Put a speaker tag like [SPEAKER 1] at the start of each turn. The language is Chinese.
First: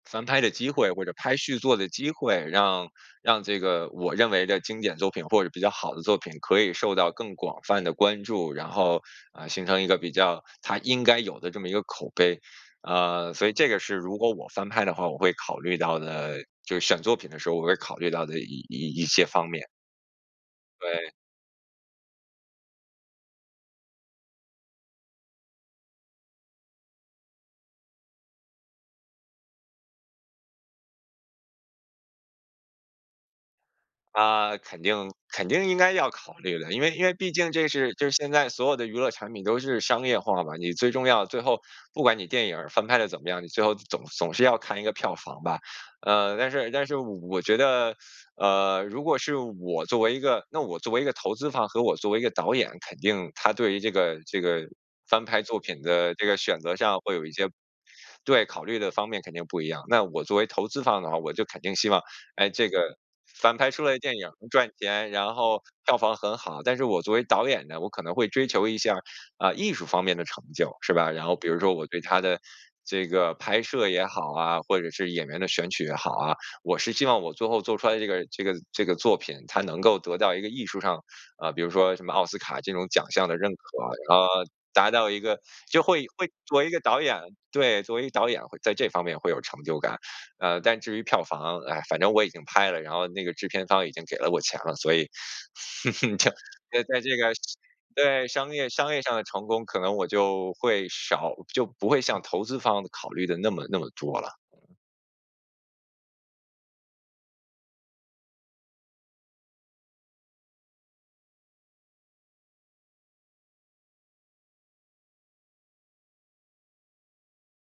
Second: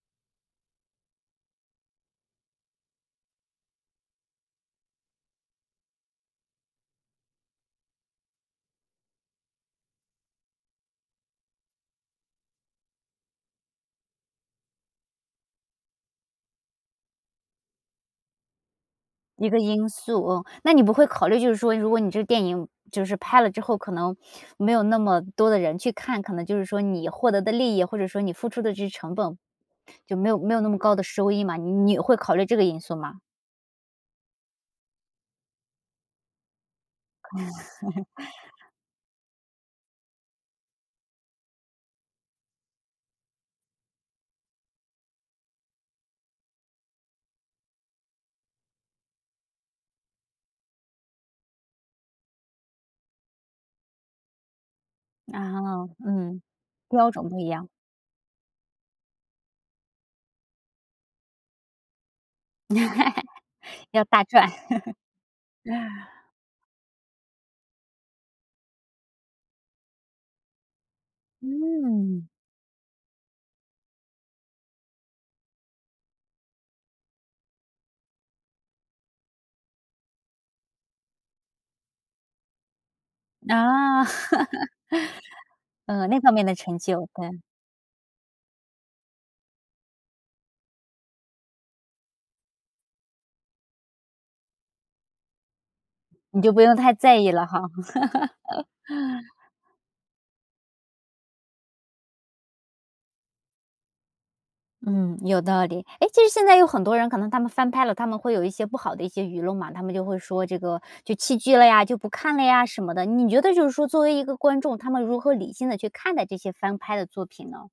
[SPEAKER 1] 翻拍的机会或者拍续作的机会，让让这个我认为的经典作品或者比较好的作品可以受到更广泛的关注，然后，呃，形成一个比较它应该有的这么一个口碑，啊，所以这个是如果我翻拍的话，我会考虑到的就是选作品的时候，我会考虑到的一一一些方
[SPEAKER 2] 一个
[SPEAKER 1] 面。
[SPEAKER 2] 因素，嗯，那你不会
[SPEAKER 1] 对。
[SPEAKER 2] 考虑，就是说如果你这电影就是拍了之后，可能没有那么多的人去看，可能就是说你获得的利益，或者说你付出的这些成本，就没有没有那么高的收益嘛，你你会考虑这个因素吗？
[SPEAKER 1] 啊，肯定肯定应该要考虑的，因为因为
[SPEAKER 2] 嗯。
[SPEAKER 1] 毕竟这是 就是现在所有的娱乐产品都是商业化嘛，你最重要最后不管你电影儿翻拍得怎么样，最后总总是要看一个票房吧，呃，但是但是我我觉得，呃，如果是我作为一个那我作为一个投资方和我作为一个导演，肯定他对于这个这个翻拍作品
[SPEAKER 2] 啊，
[SPEAKER 1] 的这个
[SPEAKER 2] 嗯，
[SPEAKER 1] 选择上
[SPEAKER 2] 标
[SPEAKER 1] 会有
[SPEAKER 2] 准
[SPEAKER 1] 一
[SPEAKER 2] 不一
[SPEAKER 1] 些
[SPEAKER 2] 样。
[SPEAKER 1] 对，考虑的方面肯定不一样。那我作为投资方的话，我就肯定希望，诶，这个翻拍出 来的
[SPEAKER 2] 要
[SPEAKER 1] 电
[SPEAKER 2] 大
[SPEAKER 1] 影能
[SPEAKER 2] 赚。
[SPEAKER 1] 赚钱，然后票房 很好，但是我作为导演呢，我可能会追求一下，啊，艺术方面的成就，是吧？然后比如说我对它
[SPEAKER 2] 嗯。
[SPEAKER 1] 的这个拍摄也好啊，或者是演员的选取也好啊，我是希望我最后做出来的这个这个这个作品，他能够得到一个艺术上啊，比如说什么奥斯卡这种奖项的认可。
[SPEAKER 2] 啊。
[SPEAKER 1] 呃，然后达到一个 就会
[SPEAKER 2] 呃，那
[SPEAKER 1] 会
[SPEAKER 2] 方面的
[SPEAKER 1] 作为一
[SPEAKER 2] 成
[SPEAKER 1] 个导
[SPEAKER 2] 就，
[SPEAKER 1] 演
[SPEAKER 2] 嗯。
[SPEAKER 1] 对，作为一个导演会在这方面会有成就感。呃，但至于票房，唉，反正我已经拍了，然后那个制片方已经给了我钱了，所以
[SPEAKER 2] 你就不用
[SPEAKER 1] 在
[SPEAKER 2] 太
[SPEAKER 1] 在这
[SPEAKER 2] 在意
[SPEAKER 1] 个
[SPEAKER 2] 了哈。
[SPEAKER 1] 对，商业商业上的 成功，可能我就会少就不会像投资方考虑的那么那么多了。
[SPEAKER 2] 嗯，有道理，诶，其实现在有很多人可能他们翻拍了，他们会有一些不好的一些舆论嘛，他们就会说这个就弃剧了呀，就不看了呀什么的。你觉得就是说作为一个观众，他们如何理性地去看待这些翻拍的作品呢？